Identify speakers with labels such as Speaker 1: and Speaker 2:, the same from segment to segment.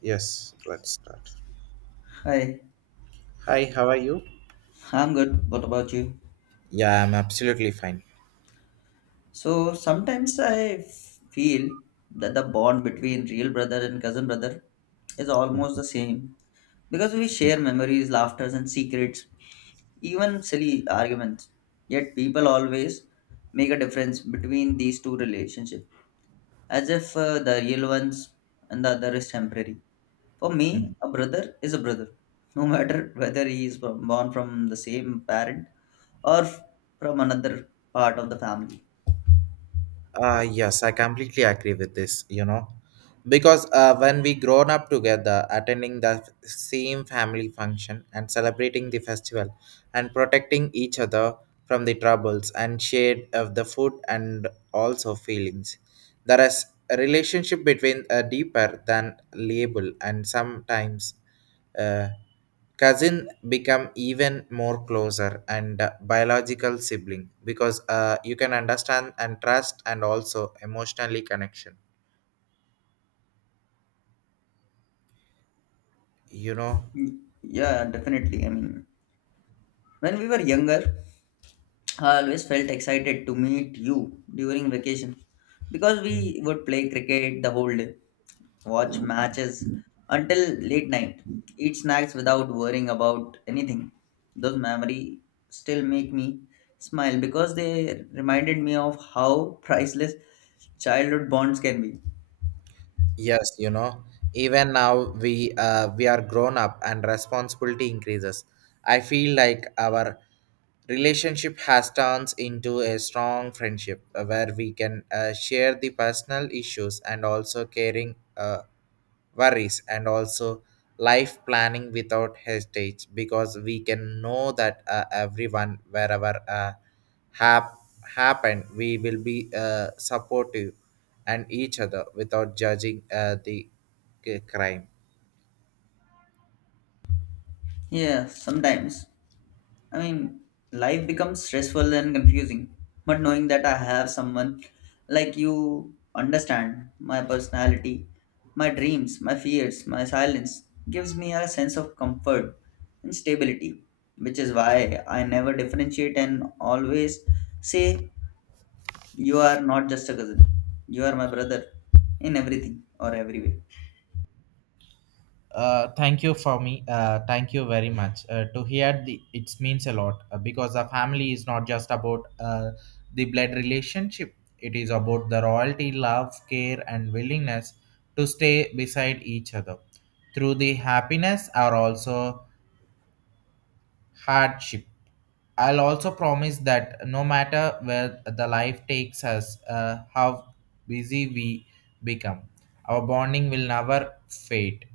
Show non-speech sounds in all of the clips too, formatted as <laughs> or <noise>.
Speaker 1: Yes, let's start.
Speaker 2: Hi,
Speaker 1: Hi, how are you?
Speaker 2: I'm good. What about you?
Speaker 1: Yeah, I'm absolutely fine.
Speaker 2: So sometimes I feel that the bond between real brother and cousin brother is almost the same because we share memories, laughters, and secrets, even silly arguments. Yet people always make a difference between these two relationships, as if the real ones and the other is temporary. For me,
Speaker 1: Mm.
Speaker 2: a brother is a brother, no matter whether he is born from the same parent or from another part of the family.
Speaker 1: Yes, I completely agree with this, because when we grown up together, attending the same family function and celebrating the festival and protecting each other from the troubles and shared of the food and also feelings. There is a relationship between deeper than label and sometimes uh, cousin become even more closer and biological sibling because you can understand and trust and also emotionally connection you know
Speaker 2: Mm, yeah, definitely. I mean, when we were younger, I always felt excited to meet you during vacation because we would play cricket the whole day, watch matches until late night, eat snacks without worrying about anything. Those memories still make me smile because they reminded me of how priceless childhood bonds can be.
Speaker 1: Yes, you know, even now we are grown up and responsibility increases. I feel like our relationship has turns into a strong friendship where we can share the personal issues and also caring worries and also life planning without hesitate because we can know that everyone wherever hap- happen, we will be supportive and each other without judging crime.
Speaker 2: Yeah, sometimes I mean, life becomes stressful and confusing. But knowing that I have someone like you understand my personality, my dreams, my fears, my silence gives me a sense of comfort and stability, which is why I never differentiate and always say, you are not just a cousin, you are my brother in everything or every way.
Speaker 1: Thank you for me. Thank you very much. To hear the it means a lot because the family is not just about the blood relationship. It is about the royalty, love, care, and willingness to stay beside each other through the happiness or also hardship. I'll also promise that no matter where the life takes us, how busy we become, our bonding will never fade.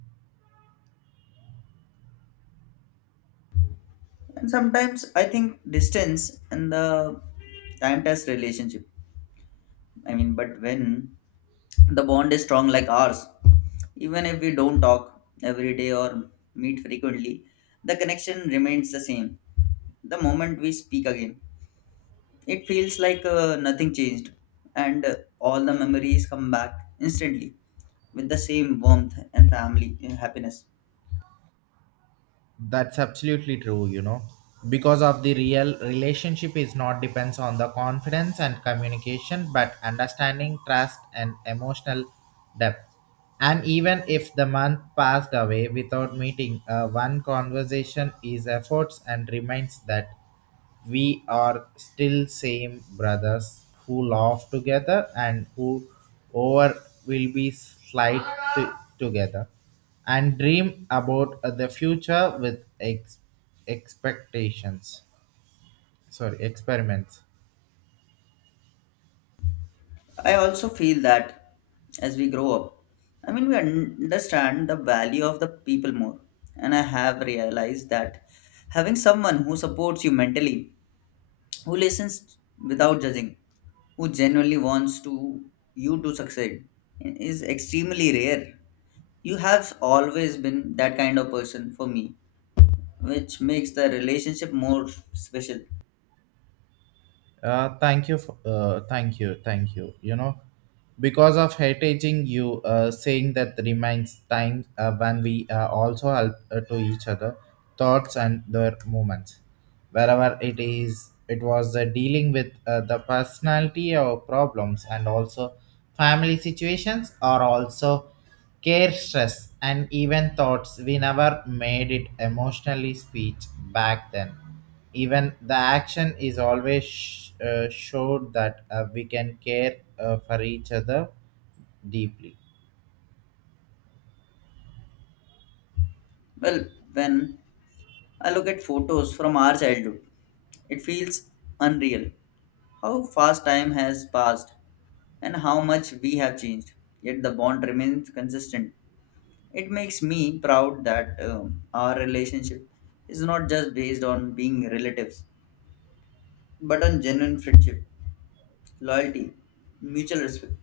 Speaker 2: And sometimes I think distance and the time test relationship. I mean, but when the bond is strong like ours, even if we don't talk every day or meet frequently, the connection remains the same. The moment we speak again, it feels like nothing changed, and all the memories come back instantly with the same warmth and family happiness.
Speaker 1: That's absolutely true, you know. Because of the real relationship is not depends on the confidence and communication, but understanding, trust, and emotional depth. And even if the month passed away without meeting, one conversation is efforts and reminds that we are still same brothers who laugh together and who over will be slight to- together and dream about the future with expectations. Sorry, experiments.
Speaker 2: I also feel that as we grow up, I mean, we understand the value of the people more, and I have realized that having someone who supports you mentally, who listens without judging, who genuinely wants to you to succeed is extremely rare. You have always been that kind of person for me, which makes the relationship more special.
Speaker 1: Thank you. You know, because of hating you, saying that reminds time when we also help to each other, thoughts and their movements, wherever it is. It was dealing with the personality or problems and also family situations are also care stress and even thoughts we never made it emotionally speech back then. Even the action is always showed that we can care for each other deeply.
Speaker 2: Well, when I look at photos from our childhood, it feels unreal how fast time has passed and how much we have changed, yet the bond remains consistent. It makes me proud that our relationship is not just based on being relatives, but on genuine friendship, loyalty, mutual respect.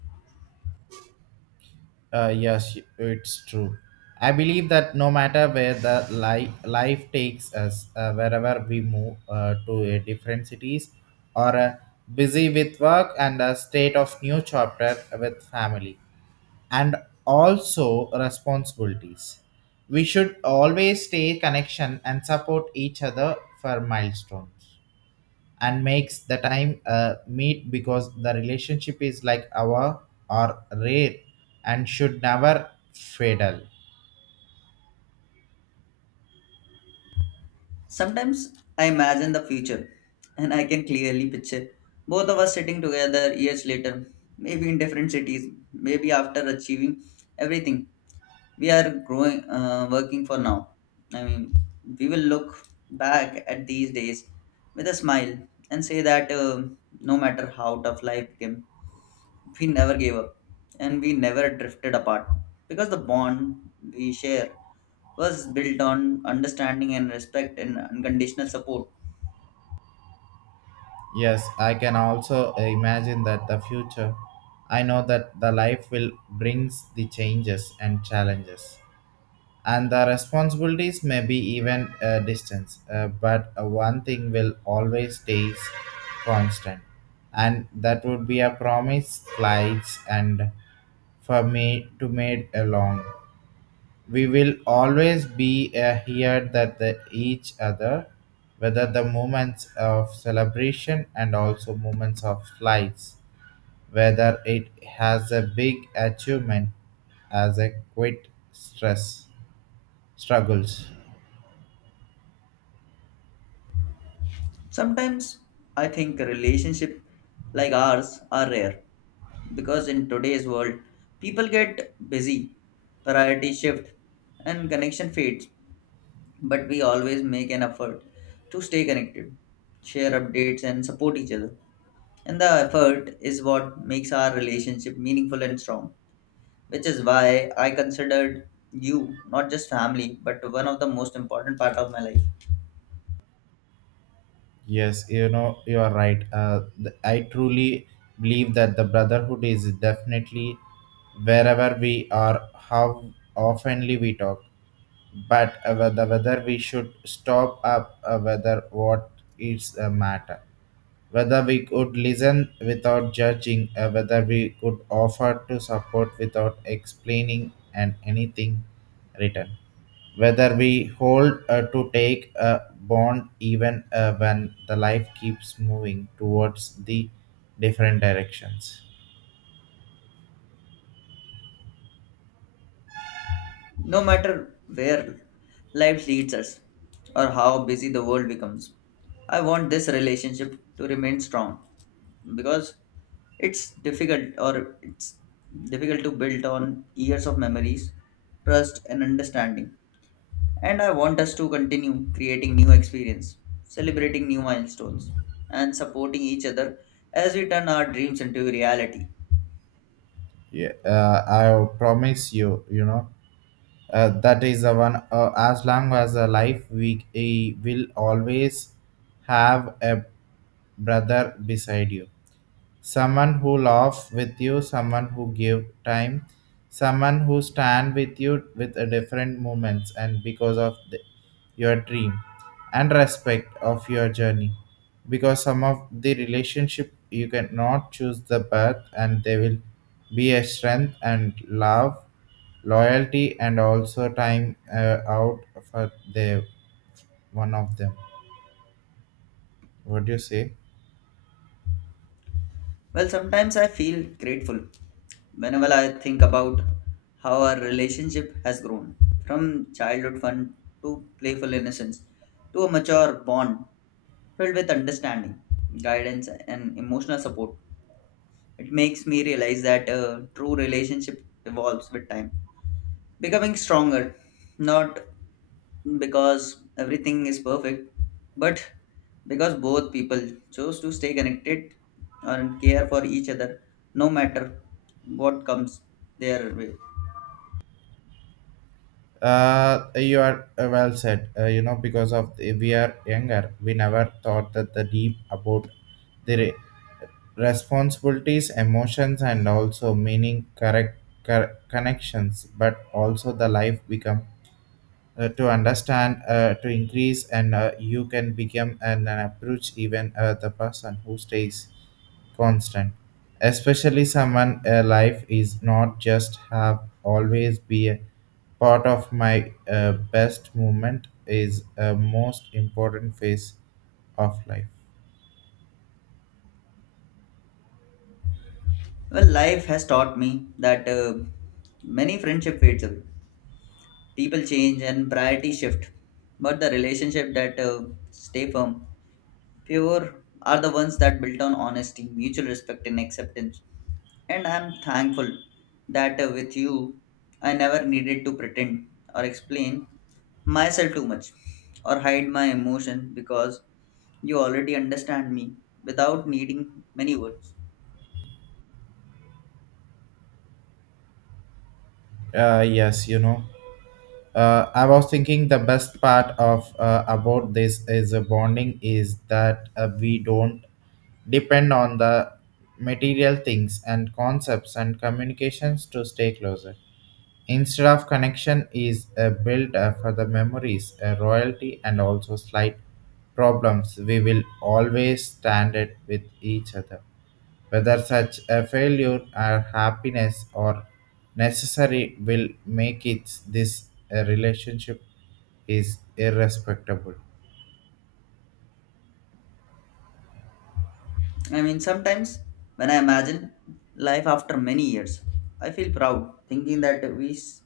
Speaker 1: Yes, it's true. I believe that no matter where the life takes us, wherever we move to a different cities or busy with work and a state of new chapter with family and also responsibilities. We should always stay connection and support each other for milestones and makes the time meet because the relationship is like our or rare and should never fatal.
Speaker 2: Sometimes I imagine the future, and I can clearly picture both of us sitting together years later, maybe in different cities, maybe after achieving everything we are growing, working for now. I mean, we will look back at these days with a smile and say that no matter how tough life became, we never gave up and we never drifted apart because the bond we share was built on understanding and respect and unconditional support.
Speaker 1: Yes, I can also imagine that the future. I know that the life will brings the changes and challenges, and the responsibilities may be even a distance. But one thing will always stays constant, and that would be a promise, flights, and for me to made along. We will always be here that the each other, whether the moments of celebration and also moments of lights, whether it has a big achievement as a quit stress struggles.
Speaker 2: Sometimes I think relationships like ours are rare because in today's world people get busy, priorities shift, and connection fades. But we always make an effort to stay connected, share updates, and support each other. And the effort is what makes our relationship meaningful and strong, which is why I considered you not just family but one of the most important part of my life.
Speaker 1: Yes, you know you are right. I truly believe that the brotherhood is definitely wherever we are, how oftenly we talk. But whether we should stop up whether what is the matter whether we could listen without judging whether we could offer to support without explaining and anything written whether we hold to take a bond even when the life keeps moving towards the different directions.
Speaker 2: No matter where life leads us or how busy the world becomes, I want this relationship to remain strong because it's difficult to build on years of memories, trust, and understanding. And I want us to continue creating new experience, celebrating new milestones, and supporting each other as we turn our dreams into reality.
Speaker 1: Yeah, I promise you, you know. That is the one. As long as a life, we will always have a brother beside you, someone who laugh with you, someone who give time, someone who stand with you with a different moments and because of the, your dream and respect of your journey. Because some of the relationship you cannot choose the path and they will be a strength and love, loyalty and also time out for the one of them. What do you say?
Speaker 2: Well, sometimes I feel grateful whenever I think about how our relationship has grown from childhood fun to playful innocence to a mature bond filled with understanding, guidance, and emotional support. It makes me realize that a true relationship evolves with time, becoming stronger, not because everything is perfect, but because both people chose to stay connected and care for each other no matter what comes their way.
Speaker 1: You are well said. You know, because of the, we are younger, we never thought that the deep about the responsibilities, emotions, and also meaning correct connections, but also the life become to understand to increase and you can become an approach even the person who stays constant, especially someone life is not just have always be a part of my best moment is a most important phase of life.
Speaker 2: Well, life has taught me that many friendship fades away. People change and priorities shift, but the relationship that stay firm, pure are the ones that built on honesty, mutual respect, and acceptance. And I'm thankful that with you, I never needed to pretend or explain myself too much or hide my emotion because you already understand me without needing many words.
Speaker 1: Yes, you know, I was thinking the best part of about this is a bonding is that we don't depend on the material things and concepts and communications to stay closer. Instead of connection is a build for the memories, a royalty, and also slight problems. We will always stand it with each other. Whether such a failure or happiness or necessary will make it this a relationship is irrespectable.
Speaker 2: I mean, sometimes when I imagine life after many years, I feel proud thinking that we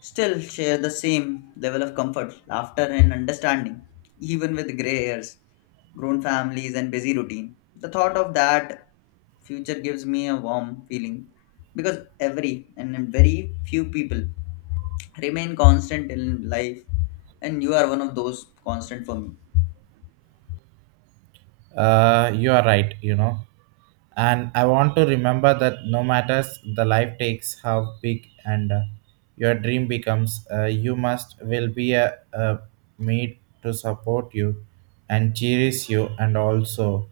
Speaker 2: still share the same level of comfort, laughter, and understanding, even with gray hairs, grown families, and busy routine. The thought of that future gives me a warm feeling because every and very few people remain constant in life, and you are one of those constant for me.
Speaker 1: You are right, you know. And I want to remember that no matters the life takes how big and your dream becomes, you must will be a made to support you and cherish you and also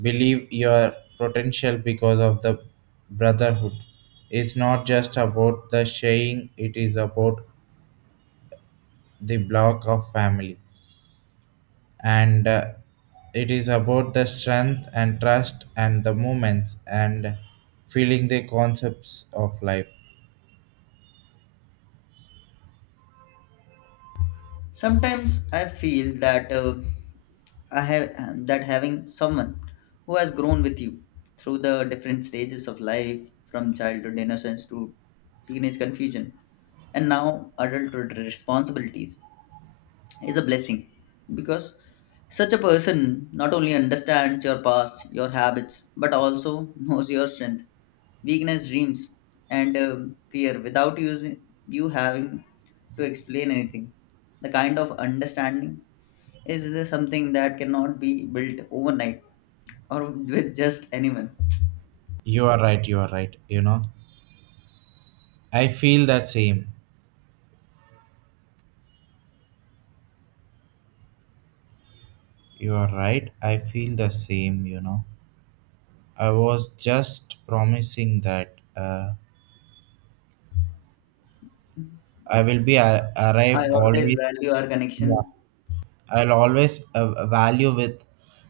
Speaker 1: believe your potential because of the brotherhood. It's not just about the sharing, it is about the block of family and it is about the strength and trust and the moments and feeling the concepts of life.
Speaker 2: Sometimes I feel that I have that having someone who has grown with you through the different stages of life, from childhood innocence to teenage confusion, and now adulthood responsibilities is a blessing because such a person not only understands your past, your habits, but also <laughs> knows your strength, weakness, dreams, and fear without using you having to explain anything. The kind of understanding is something that cannot be built overnight or with just anyone.
Speaker 1: You are right, you are right, you know. I feel the same. You are right, I feel the same, you know. I was just promising that I will be
Speaker 2: I
Speaker 1: arrive
Speaker 2: always
Speaker 1: always.
Speaker 2: value our
Speaker 1: Yeah,
Speaker 2: connection.
Speaker 1: I'll always value with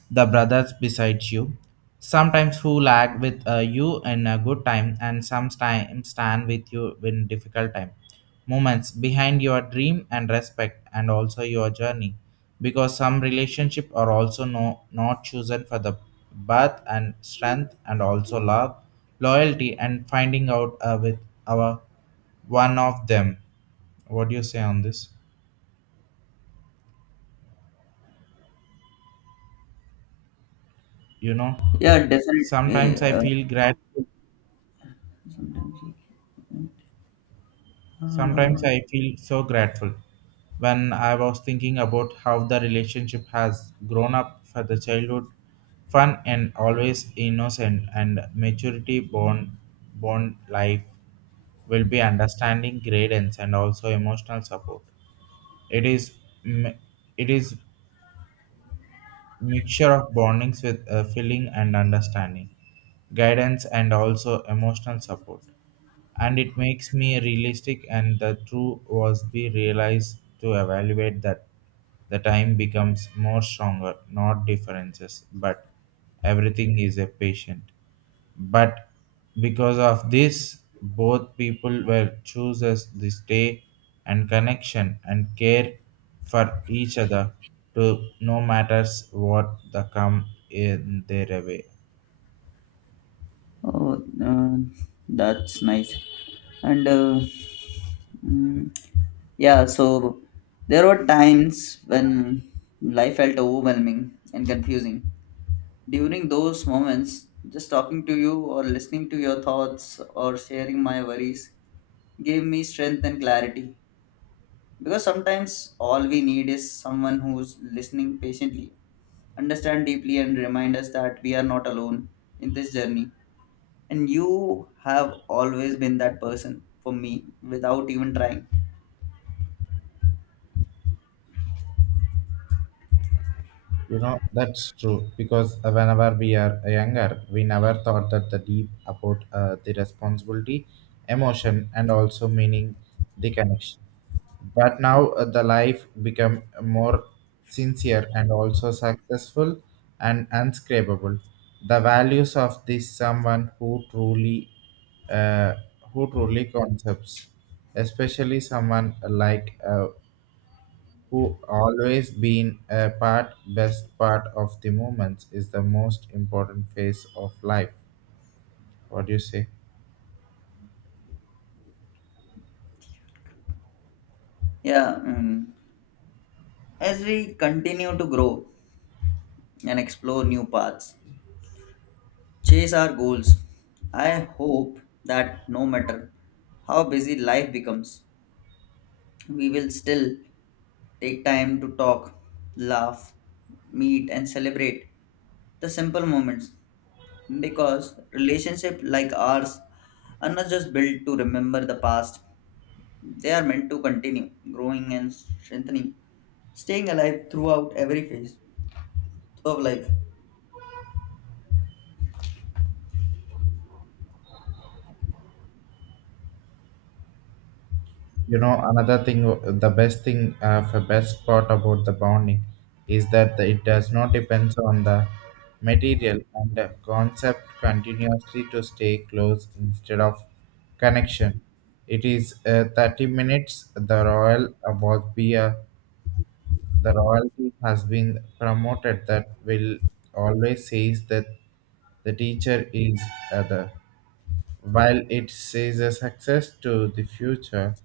Speaker 1: the brothers beside you. Sometimes who lag with you in a good time and sometimes stand with you in difficult time. Moments behind your dream and respect and also your journey. Because some relationship are also no, not chosen for the birth and strength and also love, loyalty and finding out with our one of them. What do you say on this? You know?
Speaker 2: Yeah, definitely.
Speaker 1: Sometimes I feel grateful.
Speaker 2: Sometimes. Uh,
Speaker 1: Sometimes I feel so grateful when I was thinking about how the relationship has grown up for the childhood, fun and always innocent and maturity born born life will be understanding guidance and also emotional support. It is m- it is mixture of bondings with feeling and understanding, guidance and also emotional support. And it makes me realistic and the true was be realized to evaluate that the time becomes more stronger, not differences, but everything is a patient but because of this both people were chooses the stay and connection and care for each other to no matters what the come in their way.
Speaker 2: Oh, that's nice. And mm, yeah, so there were times when life felt overwhelming and confusing. During those moments, just talking to you or listening to your thoughts or sharing my worries gave me strength and clarity. Because sometimes all we need is someone who's listening patiently, understand deeply, and remind us that we are not alone in this journey, and you have always been that person for me without even trying.
Speaker 1: You know that's true because whenever we are younger we never thought that the deep about the responsibility emotion and also meaning the connection. But now the life become more sincere and also successful and unscrapable. The values of this someone uh, who truly concepts, especially someone like who always been a part, best part of the moments is the most important phase of life. What do you say?
Speaker 2: Yeah, mm, as we continue to grow and explore new paths, chase our goals, I hope that no matter how busy life becomes, we will still take time to talk, laugh, meet and celebrate the simple moments, because relationships like ours are not just built to remember the past. They are meant to continue growing and strengthening, staying alive throughout every phase of life.
Speaker 1: You know, another thing, the best part about the bonding is that it does not depend on the material and the concept continuously to stay close instead of connection. It is 30 minutes. The royal was be a, the royalty has been promoted that will always says that the teacher is other while it sees a success to the future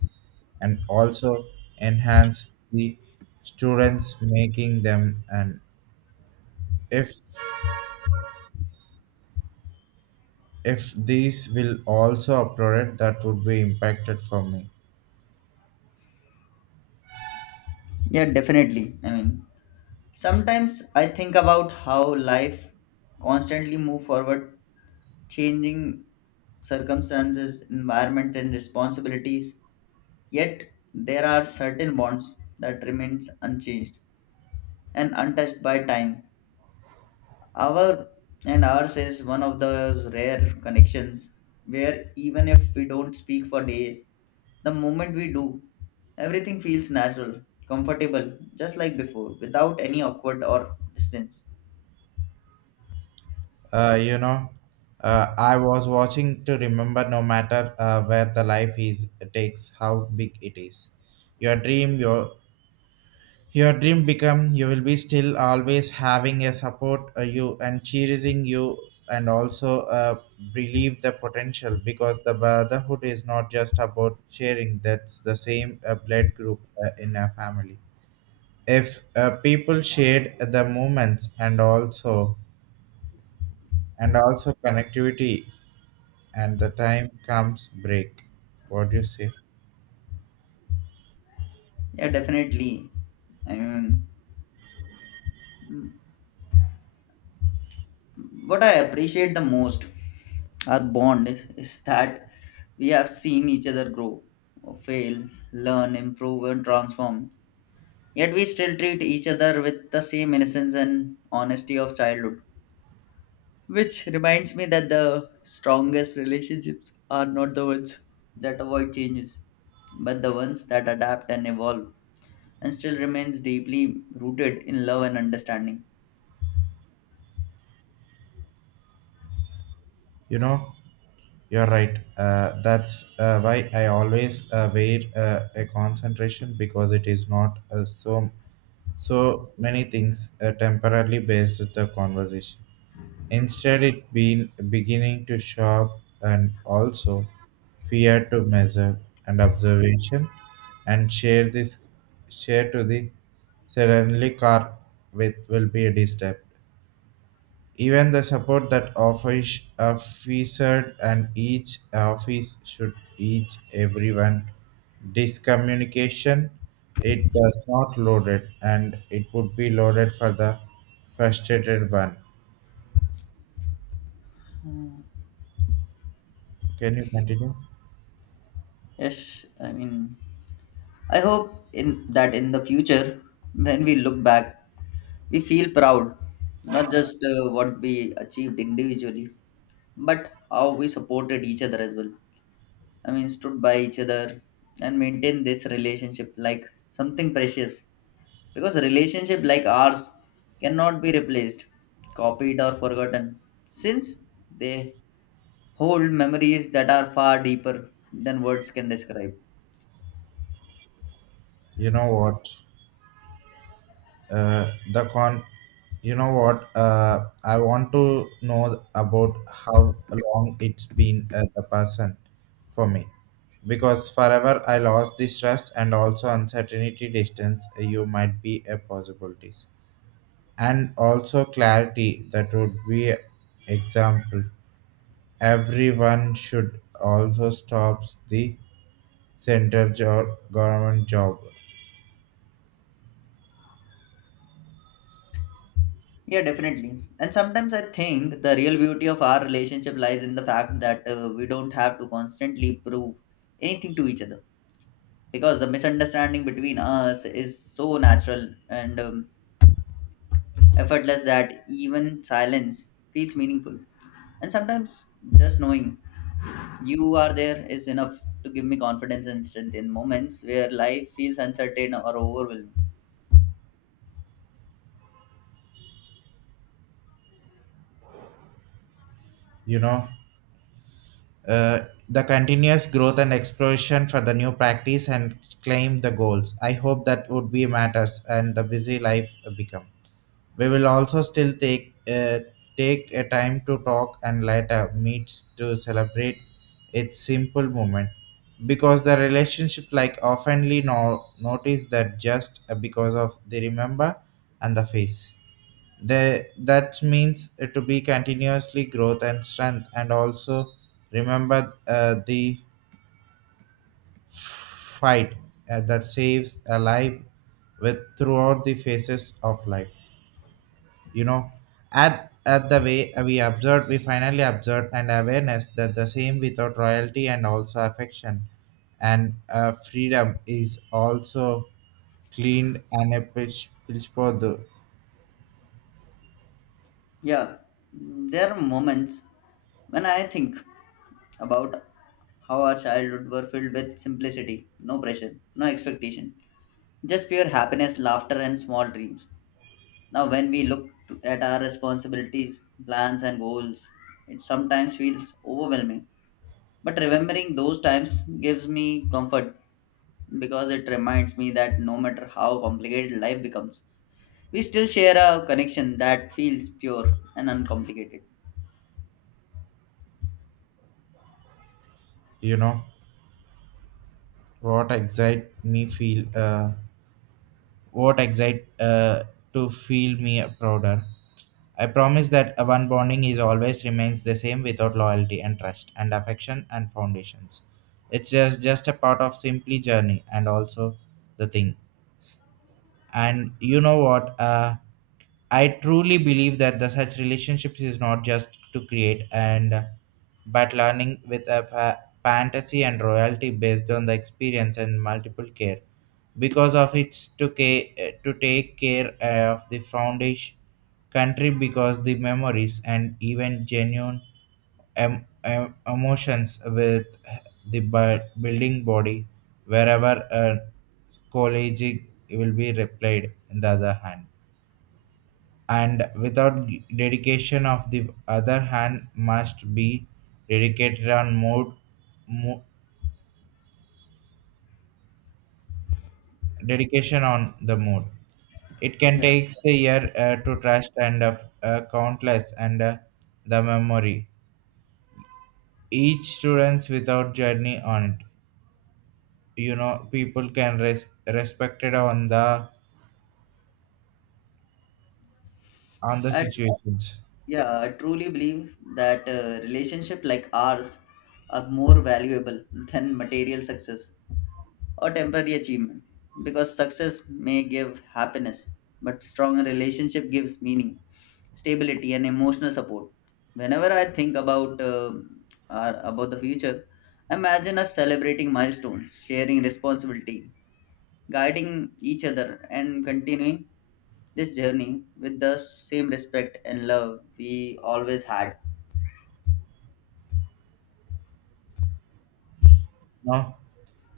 Speaker 1: and also enhance the students making them and if if these will also uploaded that would be impacted for me.
Speaker 2: Yeah, definitely. I mean, sometimes I think about how life constantly move forward, changing circumstances, environment, and responsibilities. Yet there are certain bonds that remains unchanged and untouched by time. Our ours is one of those rare connections where even if we don't speak for days, the moment we do, everything feels natural, comfortable, just like before, without any awkward or distance.
Speaker 1: You know, I was watching to remember no matter where the life is takes how big it is your dream, your dream become you will be still always having a support you and cheering you and also believe the potential because the brotherhood is not just about sharing that's the same blood group in a family if people shared the moments and also connectivity and the time comes break. What do you say?
Speaker 2: Yeah, definitely. I mean, what I appreciate the most our bond is that we have seen each other grow, fail, learn, improve, and transform. Yet we still treat each other with the same innocence and honesty of childhood. Which reminds me that the strongest relationships are not the ones that avoid changes, but the ones that adapt and evolve and still remains deeply rooted in love and understanding.
Speaker 1: You know, you're right. That's why I always wear a concentration because it is not so many things temporarily based with the conversation. Instead, it been beginning to shop and also fear to measure and observation and share this share to the suddenly car with will be a step. Even the support that office, officer and each office should each everyone discommunication it does not loaded and it would be loaded for the frustrated one. Can you continue?
Speaker 2: Yes, I mean, I hope in the future, when we look back, we feel proud, not just what we achieved individually, but how we supported each other as well. I mean, stood by each other and maintained this relationship like something precious because relationship like ours cannot be replaced, copied or forgotten since they hold memories that are far deeper than words can describe.
Speaker 1: You know what? The con you know what I want to know about how long it's been the person for me, because forever I lost the stress and also uncertainty distance. You might be a possibilities and also clarity that would be example. Everyone should also stops the central job, government job.
Speaker 2: Yeah, definitely, and sometimes I think the real beauty of our relationship lies in the fact that we don't have to constantly prove anything to each other because the misunderstanding between us is so natural and effortless that even silence feels meaningful. And sometimes just knowing you are there is enough to give me confidence and strength in moments where life feels uncertain or overwhelming.
Speaker 1: you know the continuous growth and exploration for the new practice and claim the goals. I hope that would be matters and the busy life become. We will also still take take a time to talk and later meets to celebrate its simple moment, because the relationship like oftenly notice that just because of the remember and the face. They, that means it to be continuously growth and strength and also remember the fight that saves a life with throughout the phases of life. You know, at the way we observed, we finally observed an awareness that the same without royalty and also affection and freedom is also cleaned and a pitch for the.
Speaker 2: Yeah, there are moments when I think about how our childhood were filled with simplicity, no pressure, no expectation, just pure happiness, laughter, and small dreams. Now, when we look at our responsibilities, plans, and goals, it sometimes feels overwhelming. But remembering those times gives me comfort because it reminds me that no matter how complicated life becomes, we still share a connection that feels pure and uncomplicated.
Speaker 1: you know what excite me feel uh, what excite to feel me prouder. I promise that a one bonding is always remains the same without loyalty and trust and affection and foundations. It's just a part of simply journey and also the thing. And you know what I truly believe that the such relationships is not just to create and but learning with a fantasy and royalty based on the experience and multiple care, because of its to, to take care of the foundation country, because the memories and even genuine emotions with the building body wherever a college will be replied in the other hand, and without dedication of the other hand must be dedicated on mo- dedication on the mode. It can
Speaker 2: Yeah,
Speaker 1: take the year to trust and of countless and the memory, each students without journey on it. You know, people can respected on the
Speaker 2: I,
Speaker 1: situations.
Speaker 2: yeah, I truly believe that relationship like ours are more valuable than material success or temporary achievement because success may give happiness but strong relationship gives meaning, stability and emotional support. Whenever I think about about the future, imagine us celebrating milestones, sharing responsibility, guiding each other and continuing this journey with the same respect and love we always had.
Speaker 1: No,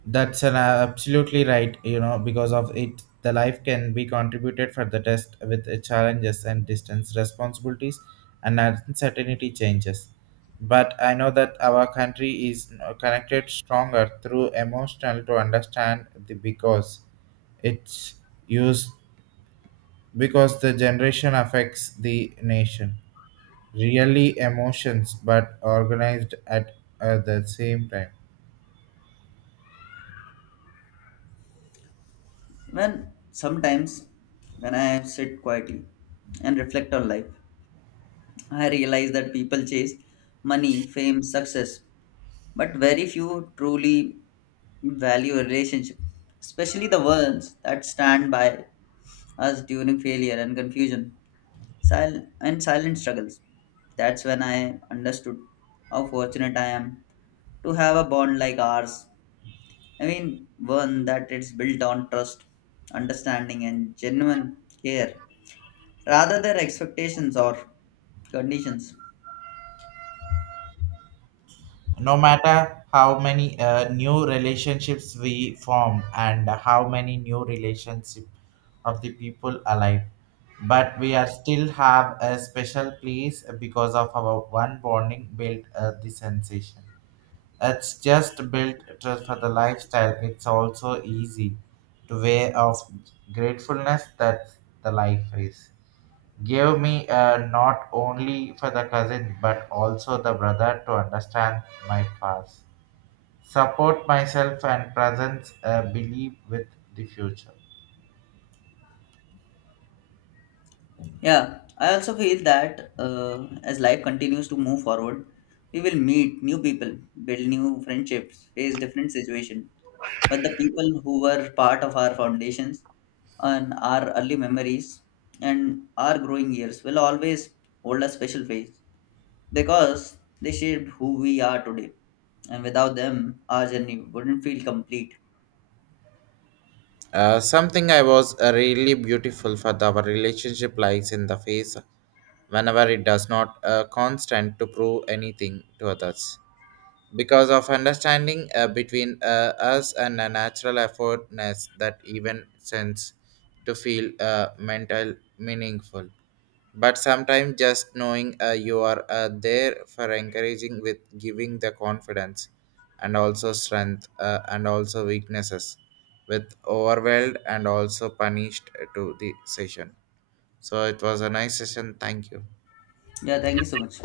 Speaker 1: that's an absolutely right, you know, because of it the life can be contributed for the test with challenges and distance responsibilities and uncertainty changes. But I know that our country is connected stronger through emotional to understand the, because it's used, because the generation affects the nation really emotions but organized at the same time.
Speaker 2: When sometimes when I sit quietly and reflect on life, I realize that people chase money, fame, success, but very few truly value a relationship, especially the ones that stand by us during failure and confusion, and silent struggles. That's when I understood how fortunate I am to have a bond like ours. I mean, one that is built on trust, understanding, and genuine care rather than expectations or conditions.
Speaker 1: No matter how many new relationships we form and how many new relationship of the people alive, but we are still have a special place because of our one bonding built the sensation. It's just built just for the lifestyle. It's also easy to way of gratefulness that the life is gave me not only for the cousin but also the brother to understand my past, support myself, and presence believe with the future.
Speaker 2: Yeah, I also feel that as life continues to move forward, we will meet new people, build new friendships, face different situations. But the people who were part of our foundations and our early memories and our growing years will always hold a special place because they shaped who we are today. And without them, our journey wouldn't feel complete.
Speaker 1: Something I was really beautiful for the, our relationship lies in the face whenever it does not constant to prove anything to others, because of understanding between us and a natural effortness that even sense to feel mental meaningful. But sometimes just knowing you are there for encouraging with giving the confidence and also strength and also weaknesses with overwhelmed and also punished to the session. So it was a nice session, thank you.
Speaker 2: Yeah, thank you so much.